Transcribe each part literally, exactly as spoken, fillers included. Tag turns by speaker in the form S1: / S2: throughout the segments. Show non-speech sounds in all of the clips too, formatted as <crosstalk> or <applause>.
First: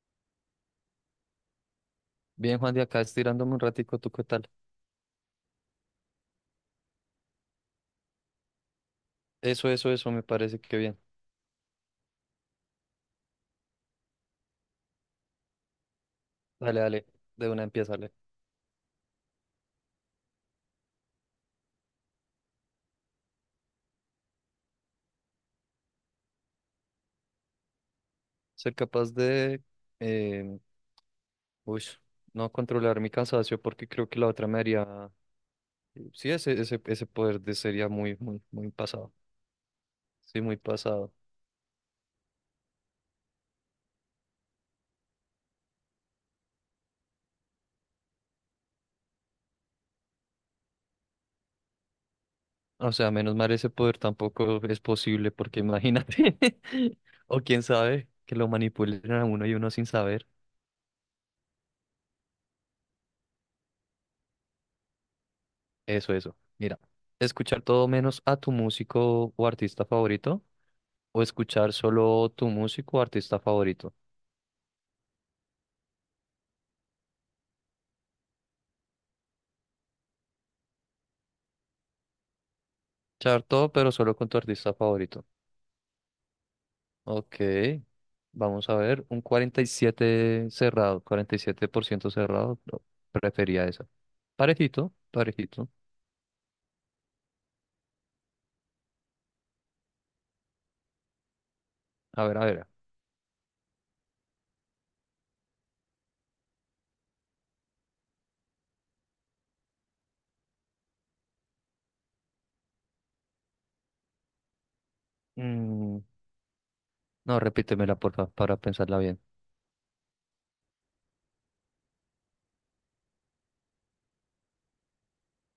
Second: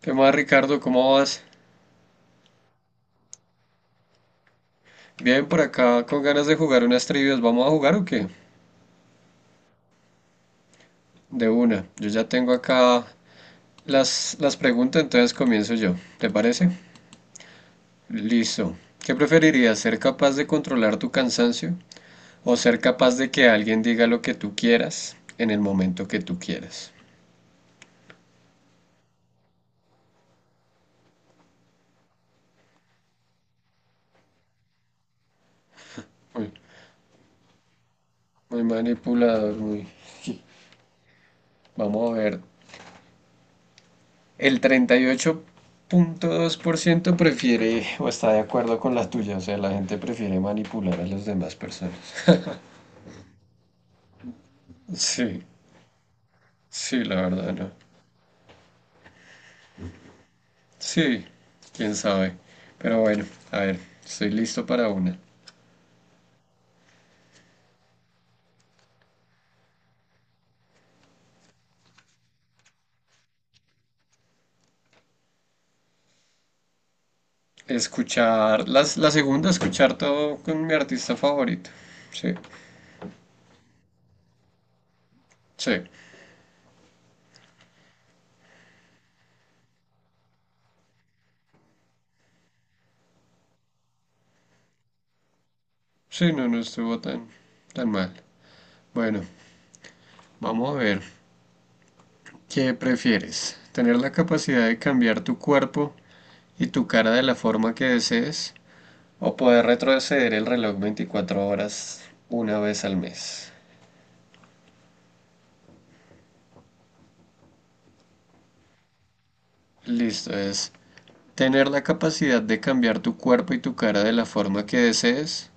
S1: ¿Qué más, Ricardo? ¿Cómo vas?
S2: Bien, Juan, de acá estirándome un ratico, ¿tú qué tal?
S1: Bien, por acá con ganas de jugar unas trivias. ¿Vamos a jugar o qué?
S2: Eso, eso, eso, me parece que bien.
S1: De una. Yo ya tengo acá las, las preguntas, entonces comienzo yo. ¿Te parece?
S2: Dale, dale, de una empieza, dale.
S1: Listo. ¿Qué preferirías? ¿Ser capaz de controlar tu cansancio o ser capaz de que alguien diga lo que tú quieras en el momento que tú quieras?
S2: Ser capaz de, eh, uy, no controlar mi cansancio porque creo que la otra me haría, sí,
S1: Muy,
S2: ese, ese, ese poder de sería muy, muy,
S1: muy
S2: muy pasado.
S1: manipulador, muy... <laughs>
S2: Sí, muy pasado.
S1: Vamos a ver. El treinta y ocho punto dos por ciento prefiere o está de acuerdo con la tuya, o sea, la gente prefiere manipular a las demás personas. <laughs>
S2: O sea, menos mal ese poder tampoco es posible
S1: Sí,
S2: porque imagínate, <laughs>
S1: sí, la
S2: o
S1: verdad
S2: quién
S1: no.
S2: sabe, que lo manipulen a uno y uno sin saber.
S1: Sí, quién sabe. Pero bueno, a ver, estoy listo para una.
S2: Eso, eso. Mira, escuchar todo menos a tu músico o artista favorito o escuchar solo tu músico o artista favorito.
S1: Escuchar, las, la segunda, escuchar todo con mi artista favorito. Sí,
S2: Escuchar todo, pero solo con tu artista favorito.
S1: sí,
S2: Ok, vamos a ver, un cuarenta y siete cerrado, cuarenta y siete por ciento cerrado, no, prefería esa. Parejito, parejito.
S1: sí, no, no estuvo tan, tan mal. Bueno, vamos a ver,
S2: A ver, a ver.
S1: ¿qué prefieres? ¿Tener la capacidad de cambiar tu cuerpo y tu cara de la forma que desees o poder retroceder el reloj veinticuatro horas una vez al mes?
S2: Mm, no, repítemela, por favor, para pensarla bien.
S1: Listo, es tener la capacidad de cambiar tu cuerpo y tu cara de la forma que desees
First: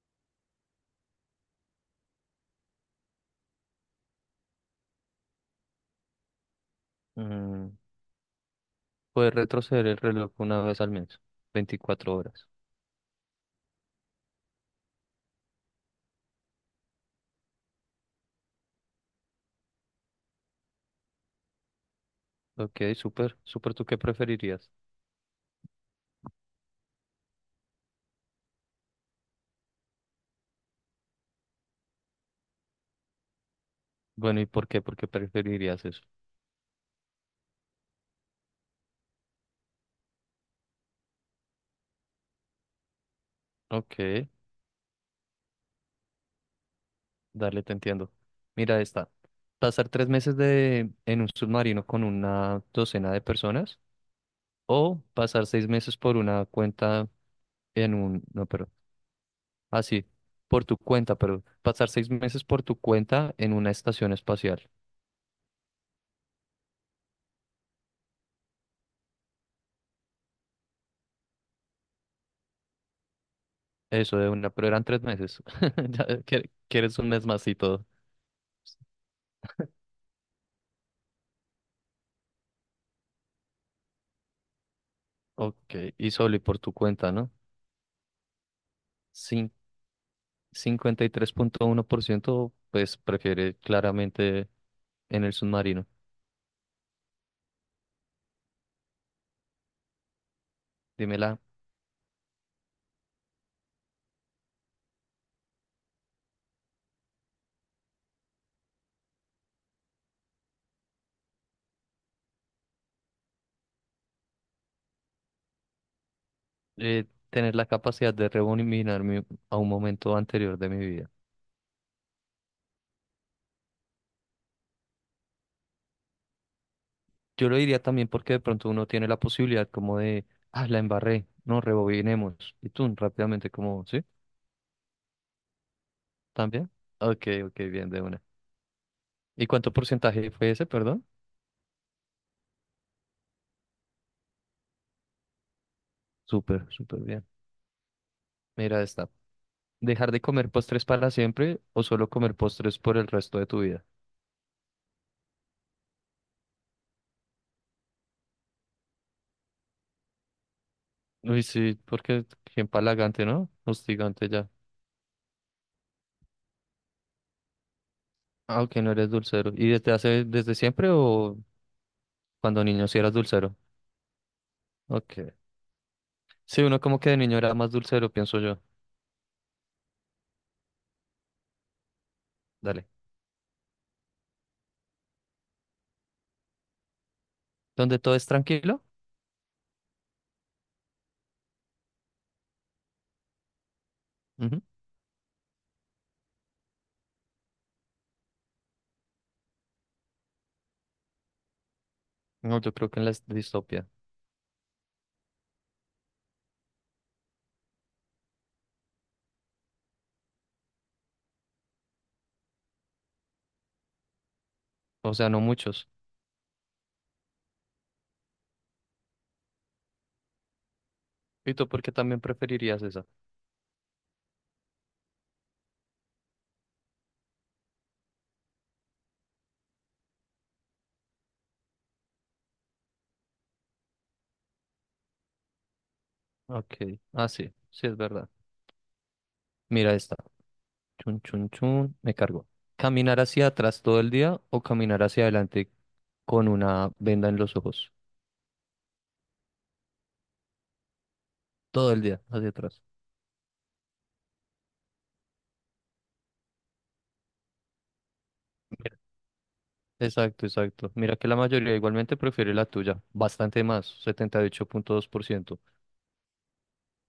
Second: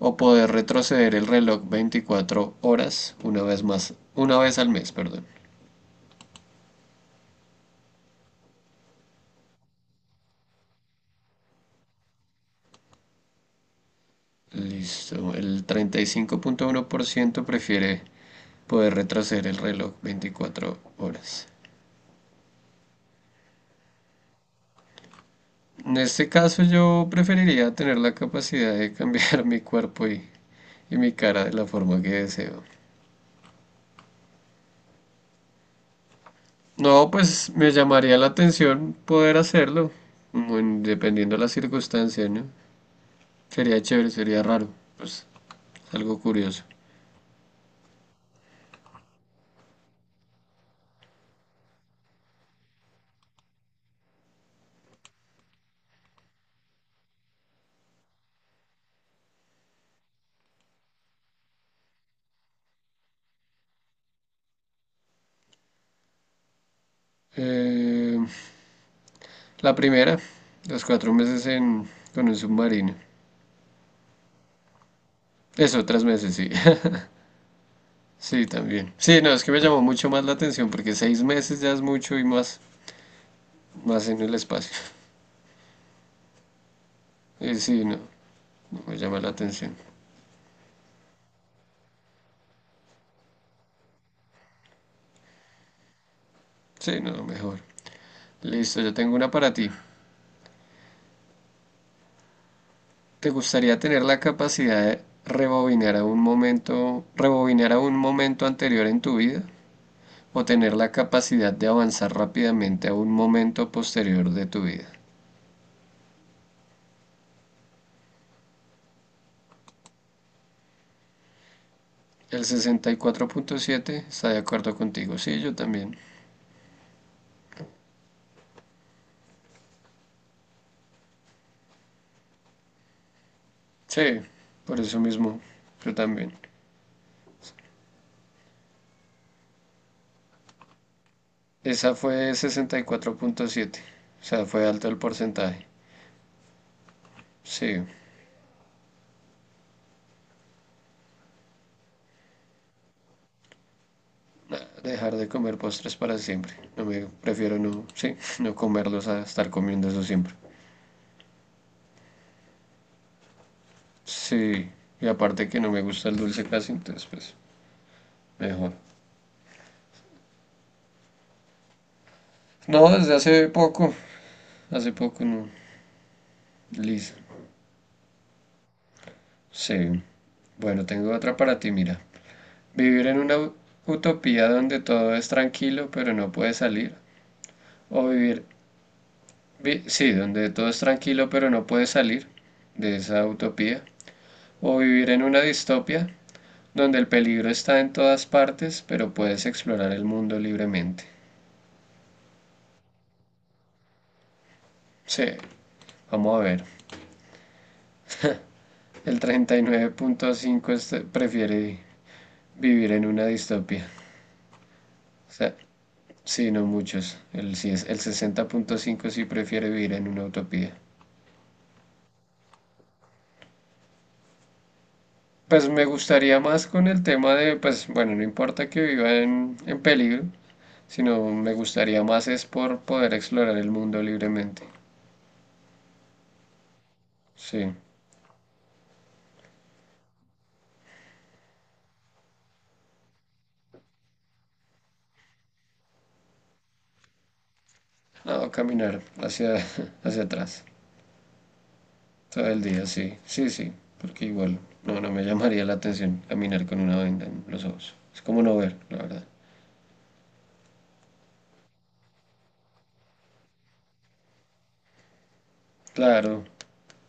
S1: o poder retroceder el reloj veinticuatro horas una vez más, una vez al mes, perdón.
S2: Mm, Puedes retroceder el reloj una vez al mes, veinticuatro horas.
S1: Listo, el treinta y cinco punto uno por ciento prefiere poder retroceder el reloj veinticuatro horas.
S2: Ok, súper, súper, ¿tú qué preferirías?
S1: En este caso yo preferiría tener la capacidad de cambiar <laughs> mi cuerpo y, y mi cara de la forma que deseo.
S2: Bueno, ¿y por qué? ¿Por qué preferirías eso?
S1: No, pues me llamaría la atención poder hacerlo, mm, en- dependiendo de las circunstancias, ¿no? Sería chévere,
S2: Ok.
S1: sería raro, pues es algo curioso.
S2: Dale, te entiendo. Mira esta. Pasar tres meses de, en un submarino con una docena de personas o pasar seis meses por una cuenta en un... No, pero... Ah, sí, por tu cuenta, pero pasar seis meses por tu cuenta en una estación espacial.
S1: Eh, la primera, los cuatro meses en, con un submarino.
S2: Eso de una, pero eran tres meses.
S1: Eso,
S2: <laughs>
S1: tres
S2: Ya,
S1: meses, sí.
S2: ¿quie-
S1: <laughs>
S2: quieres un mes más y todo?
S1: Sí, también. Sí, no, es que me llamó mucho más la atención porque seis meses ya es mucho y más, más en el espacio.
S2: Ok, y solo y por tu cuenta, ¿no?
S1: Y sí, no, no me llama la
S2: Cin-
S1: atención.
S2: Cincuenta y tres punto uno por ciento pues prefiere claramente en el submarino.
S1: Sí, no, mejor. Listo, yo tengo una para ti.
S2: Dímela.
S1: ¿Te gustaría tener la capacidad de rebobinar a un momento, rebobinar a un momento anterior en tu vida o tener la capacidad de avanzar rápidamente a un momento posterior de tu vida?
S2: eh, tener la capacidad de revolucionarme a un momento anterior de mi vida.
S1: El sesenta y cuatro punto siete está de acuerdo contigo. Sí, yo también.
S2: Yo lo diría también porque de pronto uno tiene la posibilidad como de, ah, la embarré, no, rebobinemos. Y tú rápidamente como, ¿sí?
S1: Sí, por eso mismo, yo también.
S2: ¿También? Ok, ok, bien, de una. ¿Y cuánto porcentaje fue ese, perdón?
S1: Esa fue sesenta y cuatro punto siete. O sea, fue alto el porcentaje.
S2: Súper, súper bien.
S1: Sí.
S2: Mira esta. ¿Dejar de comer postres para siempre o solo comer postres por el resto de tu vida?
S1: Nah, dejar de comer postres para siempre. No me prefiero no, sí, no comerlos a estar comiendo eso siempre.
S2: Uy, sí, porque qué empalagante, ¿no? Hostigante ya.
S1: Sí, y aparte que no me gusta el dulce casi, entonces pues
S2: Ah,
S1: mejor.
S2: ok, no eres dulcero. ¿Y desde hace, desde siempre o cuando niño
S1: No,
S2: sí eras
S1: desde hace
S2: dulcero?
S1: poco, hace poco
S2: Ok.
S1: no.
S2: Sí, uno como que
S1: Liz.
S2: de niño era más dulcero, pienso yo.
S1: Sí. Bueno, tengo otra para ti, mira.
S2: Dale.
S1: Vivir en una utopía donde todo es tranquilo pero no puedes salir.
S2: ¿Donde
S1: O
S2: todo es
S1: vivir,
S2: tranquilo?
S1: vi- sí, donde todo es tranquilo pero no puedes salir de esa utopía.
S2: Ujú.
S1: O vivir en una distopia donde el peligro está en todas partes, pero puedes explorar el mundo libremente.
S2: No, yo creo que en la distopia.
S1: Sí, vamos a ver. El treinta y nueve punto cinco este- prefiere vivir en una distopia.
S2: O sea,
S1: O
S2: no
S1: sea,
S2: muchos.
S1: sí, no muchos. El, sí es- el sesenta punto cinco sí prefiere vivir en una utopía.
S2: ¿Y tú por qué también preferirías esa?
S1: Pues me gustaría más con el tema de, pues bueno, no importa que viva en, en peligro, sino me gustaría más es por poder explorar el mundo libremente.
S2: Ok. Ah, sí.
S1: Sí.
S2: Sí, es verdad. Mira esta. Chun, chun, chun. Me cargo. ¿Caminar hacia atrás todo el día o caminar hacia adelante con una venda en los ojos?
S1: No, caminar hacia, <laughs> hacia atrás
S2: Todo el día,
S1: todo
S2: hacia
S1: el
S2: atrás.
S1: día, sí, sí, sí, porque igual no, no me llamaría la atención caminar con una venda en los ojos. Es como no ver,
S2: Mira.
S1: la verdad.
S2: Exacto, exacto. Mira que la mayoría igualmente prefiere la tuya. Bastante más, setenta y ocho punto dos por ciento.
S1: Claro,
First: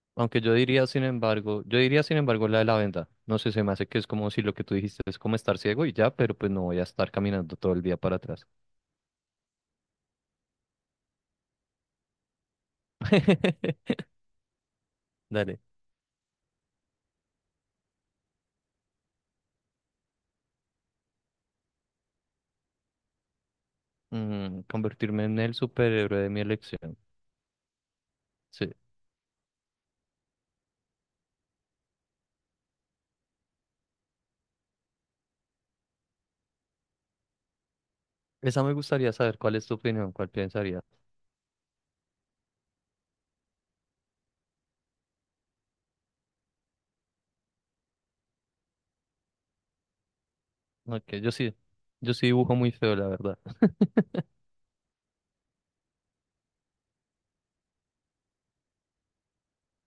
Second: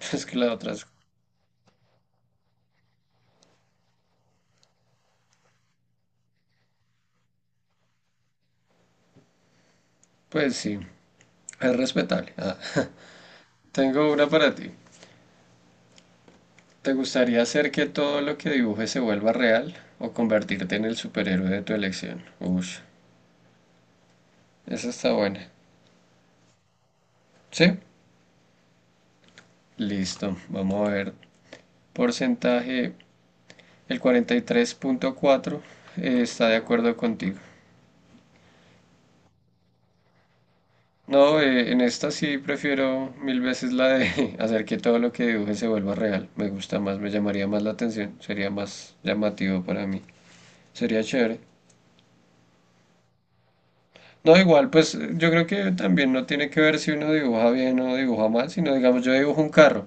S1: <laughs> es que
S2: Aunque
S1: la
S2: yo
S1: otra es,
S2: diría, sin embargo, yo diría, sin embargo, la de la venta. No sé, se me hace que es como si lo que tú dijiste es como estar ciego y ya, pero pues no voy a estar caminando todo el día para atrás.
S1: pues sí, es respetable. Ah, <laughs>
S2: <laughs>
S1: tengo una para ti.
S2: Dale.
S1: ¿Te gustaría hacer que todo lo que dibujes se vuelva real o convertirte en el superhéroe de tu elección? Ush,
S2: Mm,
S1: esa está
S2: convertirme en
S1: buena.
S2: el superhéroe de mi elección.
S1: ¿Sí?
S2: Sí.
S1: Listo, vamos a ver porcentaje. El cuarenta y tres punto cuatro eh, está de acuerdo contigo.
S2: Esa me gustaría saber cuál es tu opinión, cuál pensaría.
S1: No, eh, en esta sí prefiero mil veces la de <laughs> hacer que todo lo que dibuje se vuelva real. Me gusta más, me llamaría más la atención, sería más llamativo para mí. Sería
S2: Ok, yo
S1: chévere.
S2: sí, yo sí dibujo muy feo, la verdad. <laughs>
S1: No, igual, pues yo creo que también no tiene que ver si uno dibuja bien o dibuja mal, sino digamos yo dibujo un carro.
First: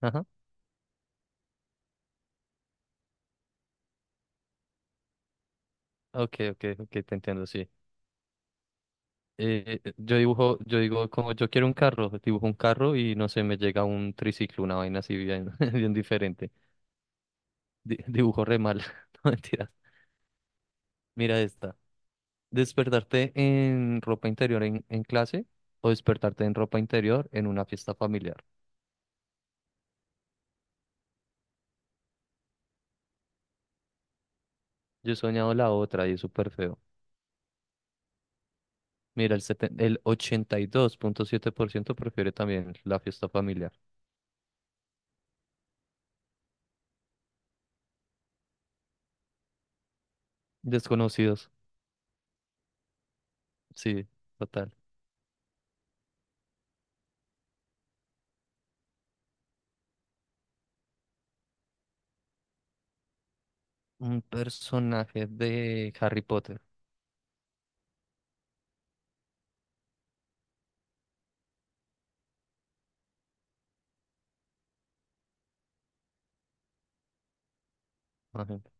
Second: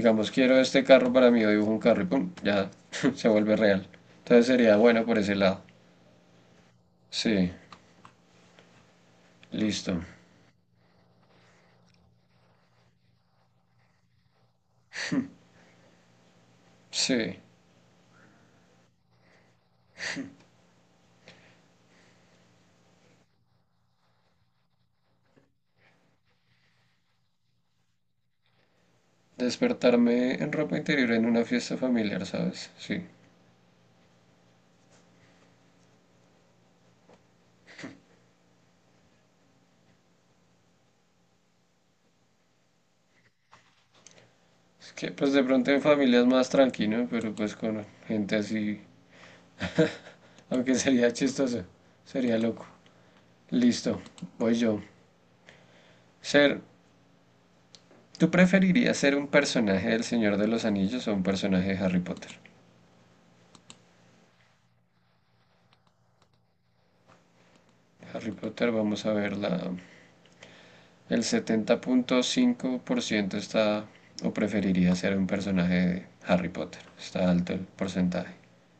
S2: Ajá.
S1: quiero este carro para mí, yo dibujo un carro y pum, ya <laughs> se vuelve real. Entonces sería bueno por ese lado.
S2: Ok, ok, ok, te entiendo,
S1: Sí,
S2: sí. Eh, eh,
S1: listo.
S2: yo dibujo, yo digo, como yo quiero un carro, dibujo un carro y no sé, me llega un triciclo, una vaina así bien, <laughs> bien diferente.
S1: Sí.
S2: Di- <laughs> dibujo re mal. <laughs> No mentiras. Mira esta. ¿Despertarte en ropa interior en, en, clase o despertarte en ropa interior en una fiesta familiar?
S1: Despertarme en ropa interior en una fiesta familiar, ¿sabes? Sí.
S2: Yo he soñado la otra y es súper feo. Mira, el, seten- el ochenta y dos punto siete por ciento prefiere también la fiesta familiar.
S1: Es que pues de pronto en familia es más tranquilo, pero pues con gente así, aunque <laughs> sería
S2: Desconocidos.
S1: chistoso, sería loco. Listo,
S2: Sí,
S1: voy
S2: total.
S1: yo. Ser, ¿Tú preferirías ser un personaje del Señor de los Anillos o un personaje de Harry Potter?
S2: Un personaje de Harry Potter.
S1: Harry Potter, vamos a ver, la, el setenta punto cinco por ciento está o preferiría ser un personaje de Harry Potter. Está alto el porcentaje.
S2: Imagínate.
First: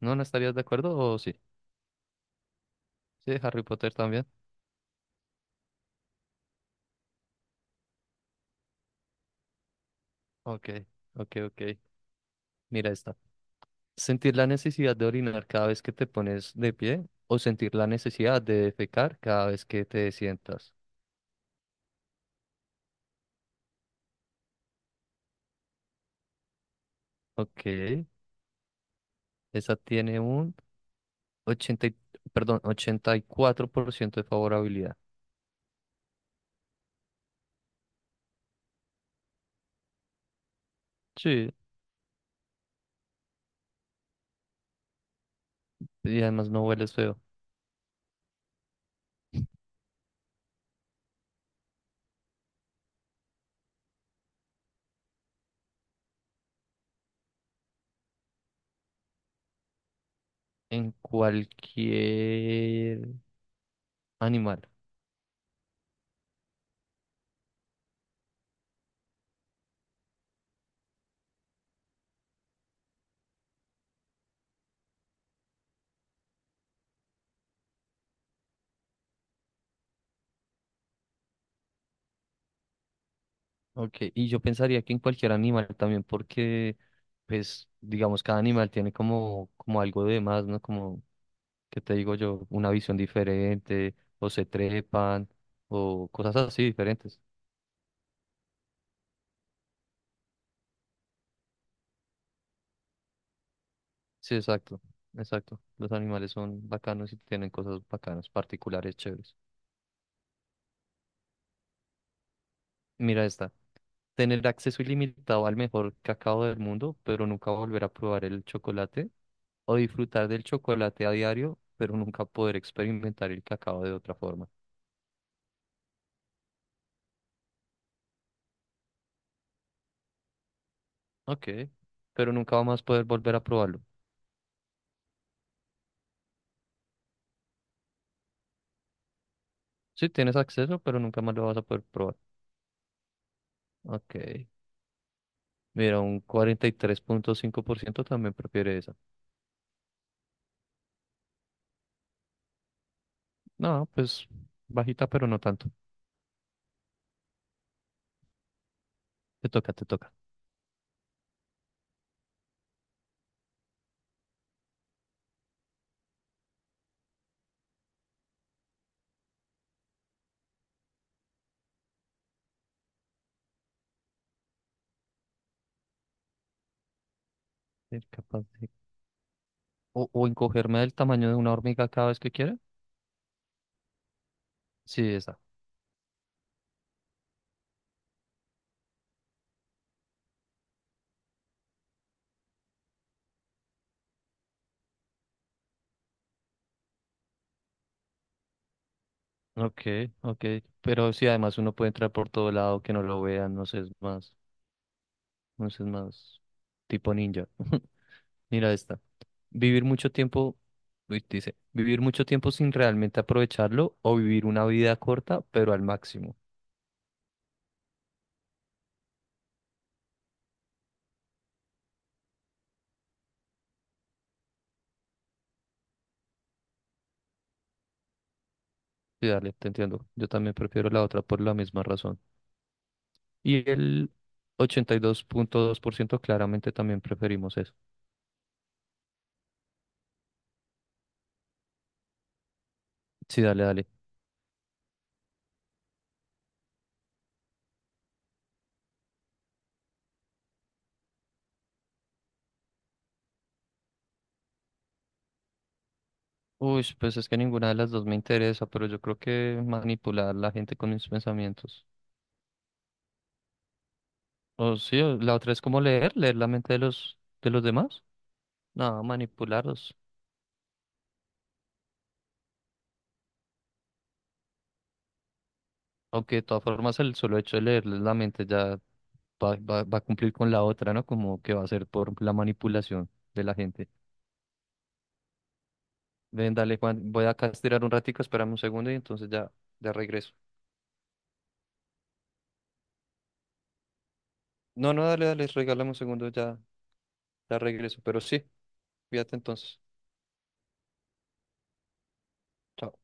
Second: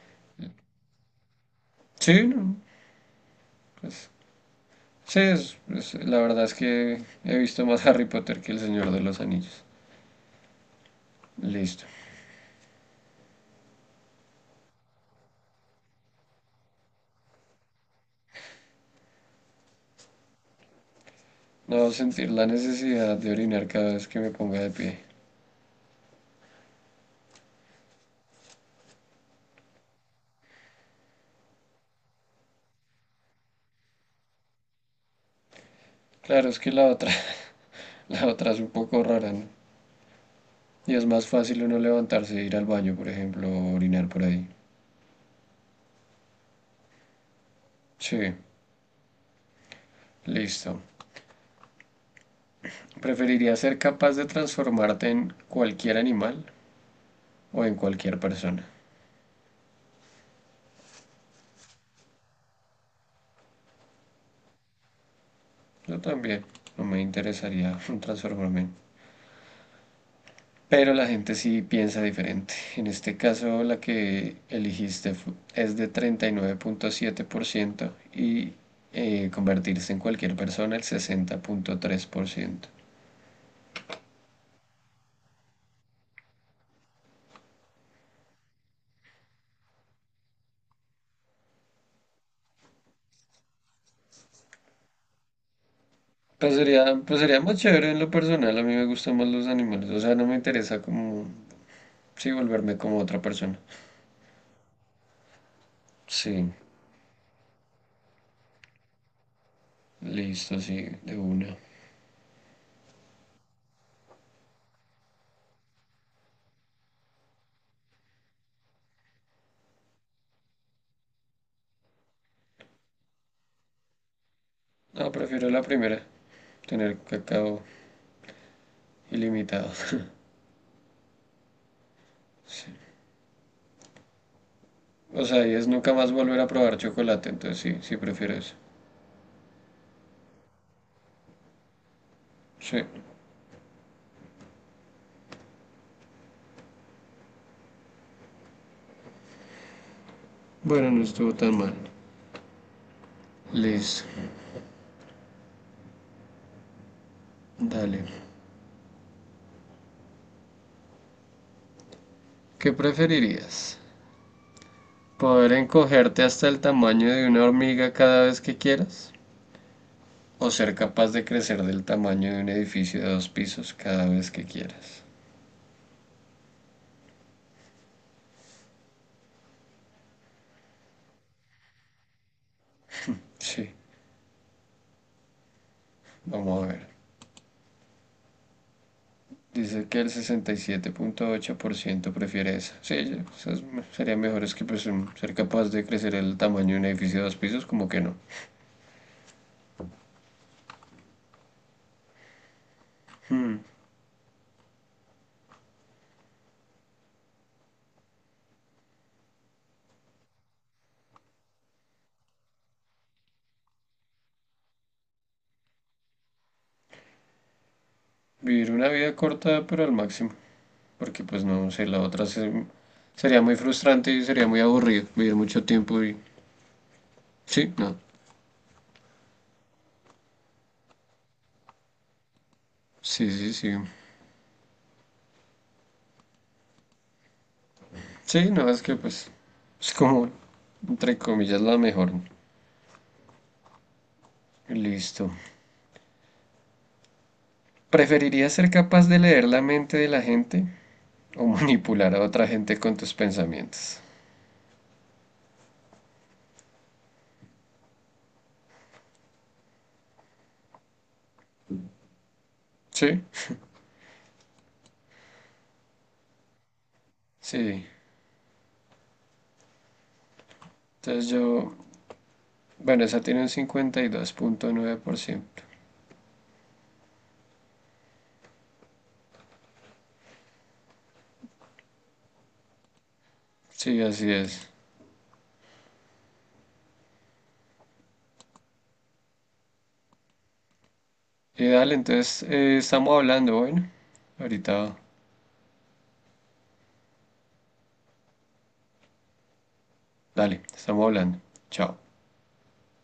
S2: ¿No, no estarías de acuerdo o sí?
S1: Sí, no,
S2: Sí, Harry Potter
S1: pues
S2: también.
S1: sí, es- es- la verdad es que he visto más Harry Potter que El Señor de los Anillos.
S2: Ok, ok, ok.
S1: Listo.
S2: Mira esta. Sentir la necesidad de orinar cada vez que te pones de pie o sentir la necesidad de defecar cada vez que te sientas.
S1: No sentir la necesidad de orinar cada vez que me ponga de pie.
S2: Ok, esa tiene un ochenta y- perdón, ochenta y cuatro por ciento de favorabilidad.
S1: Claro, es que la otra, <laughs> la otra es un poco rara, ¿no? Y es más
S2: Sí,
S1: fácil uno levantarse e ir al baño, por ejemplo, o orinar por ahí.
S2: y además no hueles feo.
S1: Sí, listo. ¿Preferiría ser capaz de transformarte en cualquier animal o en cualquier persona?
S2: En cualquier animal.
S1: Yo también. No me interesaría <laughs> transformarme en. Pero la gente sí piensa diferente. En este caso, la que elegiste fu- es de treinta y nueve punto siete por ciento y eh, convertirse en cualquier persona el sesenta punto tres por ciento.
S2: Ok, y yo pensaría que en cualquier animal también porque, pues, digamos, cada animal tiene como, como algo de más, ¿no? ¿Como que te digo yo? Una visión diferente, o se trepan, o cosas
S1: Pues
S2: así
S1: sería, pues
S2: diferentes.
S1: sería más chévere en lo personal. A mí me gustan más los animales. O sea, no me interesa como, sí, volverme como otra persona.
S2: Sí, exacto, exacto. Los animales
S1: Sí,
S2: son bacanos y tienen cosas bacanas, particulares, chéveres.
S1: listo, sí, de una.
S2: Mira esta. Tener acceso ilimitado al mejor cacao del mundo, pero nunca volver a probar el chocolate. O disfrutar del chocolate a diario, pero nunca poder experimentar el cacao de otra forma.
S1: No, prefiero la primera, tener cacao ilimitado. <laughs>
S2: Ok, pero nunca
S1: Sí.
S2: más poder volver a probarlo.
S1: O sea, y es nunca más volver a probar chocolate, entonces sí, sí prefiero eso.
S2: Sí, tienes acceso, pero nunca más lo vas a poder probar.
S1: Sí.
S2: Ok. Mira, un cuarenta y tres punto cinco por ciento también prefiere esa.
S1: Bueno, no estuvo tan mal.
S2: No, pues
S1: Listo.
S2: bajita, pero no tanto.
S1: Dale.
S2: Te toca, te toca.
S1: ¿Qué preferirías? ¿Poder encogerte hasta el tamaño de una hormiga cada vez que quieras? ¿O ser capaz de crecer del tamaño de un edificio de dos pisos cada vez que quieras?
S2: Ser capaz de- O, o encogerme del tamaño de una hormiga cada vez que quiera.
S1: Sí,
S2: Sí, esa.
S1: vamos a ver. Dice que el sesenta y siete punto ocho por ciento prefiere esa. Sí, ya, esas serían mejores que pues, ser capaz de crecer el tamaño de un edificio de dos pisos, como que no.
S2: Ok, ok. Pero sí, además uno puede entrar por todo lado, que no lo vean, no sé, es más, no sé, es más tipo ninja. <laughs> Mira esta. Vivir mucho tiempo, uy, dice, vivir mucho tiempo sin realmente aprovecharlo o vivir una vida corta, pero al máximo.
S1: Vivir una vida corta, pero al máximo. Porque pues no sé, la otra se- sería muy frustrante y sería muy aburrido vivir mucho tiempo y... Sí, no.
S2: Sí, dale, te entiendo. Yo también prefiero la otra por la misma razón.
S1: Sí, sí,
S2: Y
S1: sí.
S2: el ochenta y dos dos punto dos por ciento claramente también preferimos eso.
S1: Sí, no, es que pues es como, entre comillas, la mejor.
S2: Sí, dale, dale.
S1: Listo. ¿Preferirías ser capaz de leer la mente de la gente o manipular a otra gente con tus pensamientos?
S2: Uy, pues es que ninguna de las dos me interesa, pero yo creo que manipular a la gente con mis pensamientos.
S1: Sí,
S2: O sí, o la otra es como leer, leer la mente de los, de los
S1: sí.
S2: demás. No, manipularlos.
S1: Entonces yo, bueno, esa tiene un cincuenta y dos punto nueve por ciento.
S2: Aunque de todas formas el solo hecho de leerles la mente ya va, va, va a cumplir con la otra, ¿no? Como que va a ser por la manipulación de la gente.
S1: Sí, así es.
S2: Ven, dale, Juan, voy acá a estirar un ratico, espérame un segundo y entonces ya, ya regreso.
S1: Eh, dale, entonces eh, estamos hablando, bueno.
S2: No,
S1: Ahorita,
S2: no, dale, dale, regálame un segundo, ya, la regreso, pero sí, fíjate entonces.
S1: dale, estamos hablando. Chao.
S2: Chao.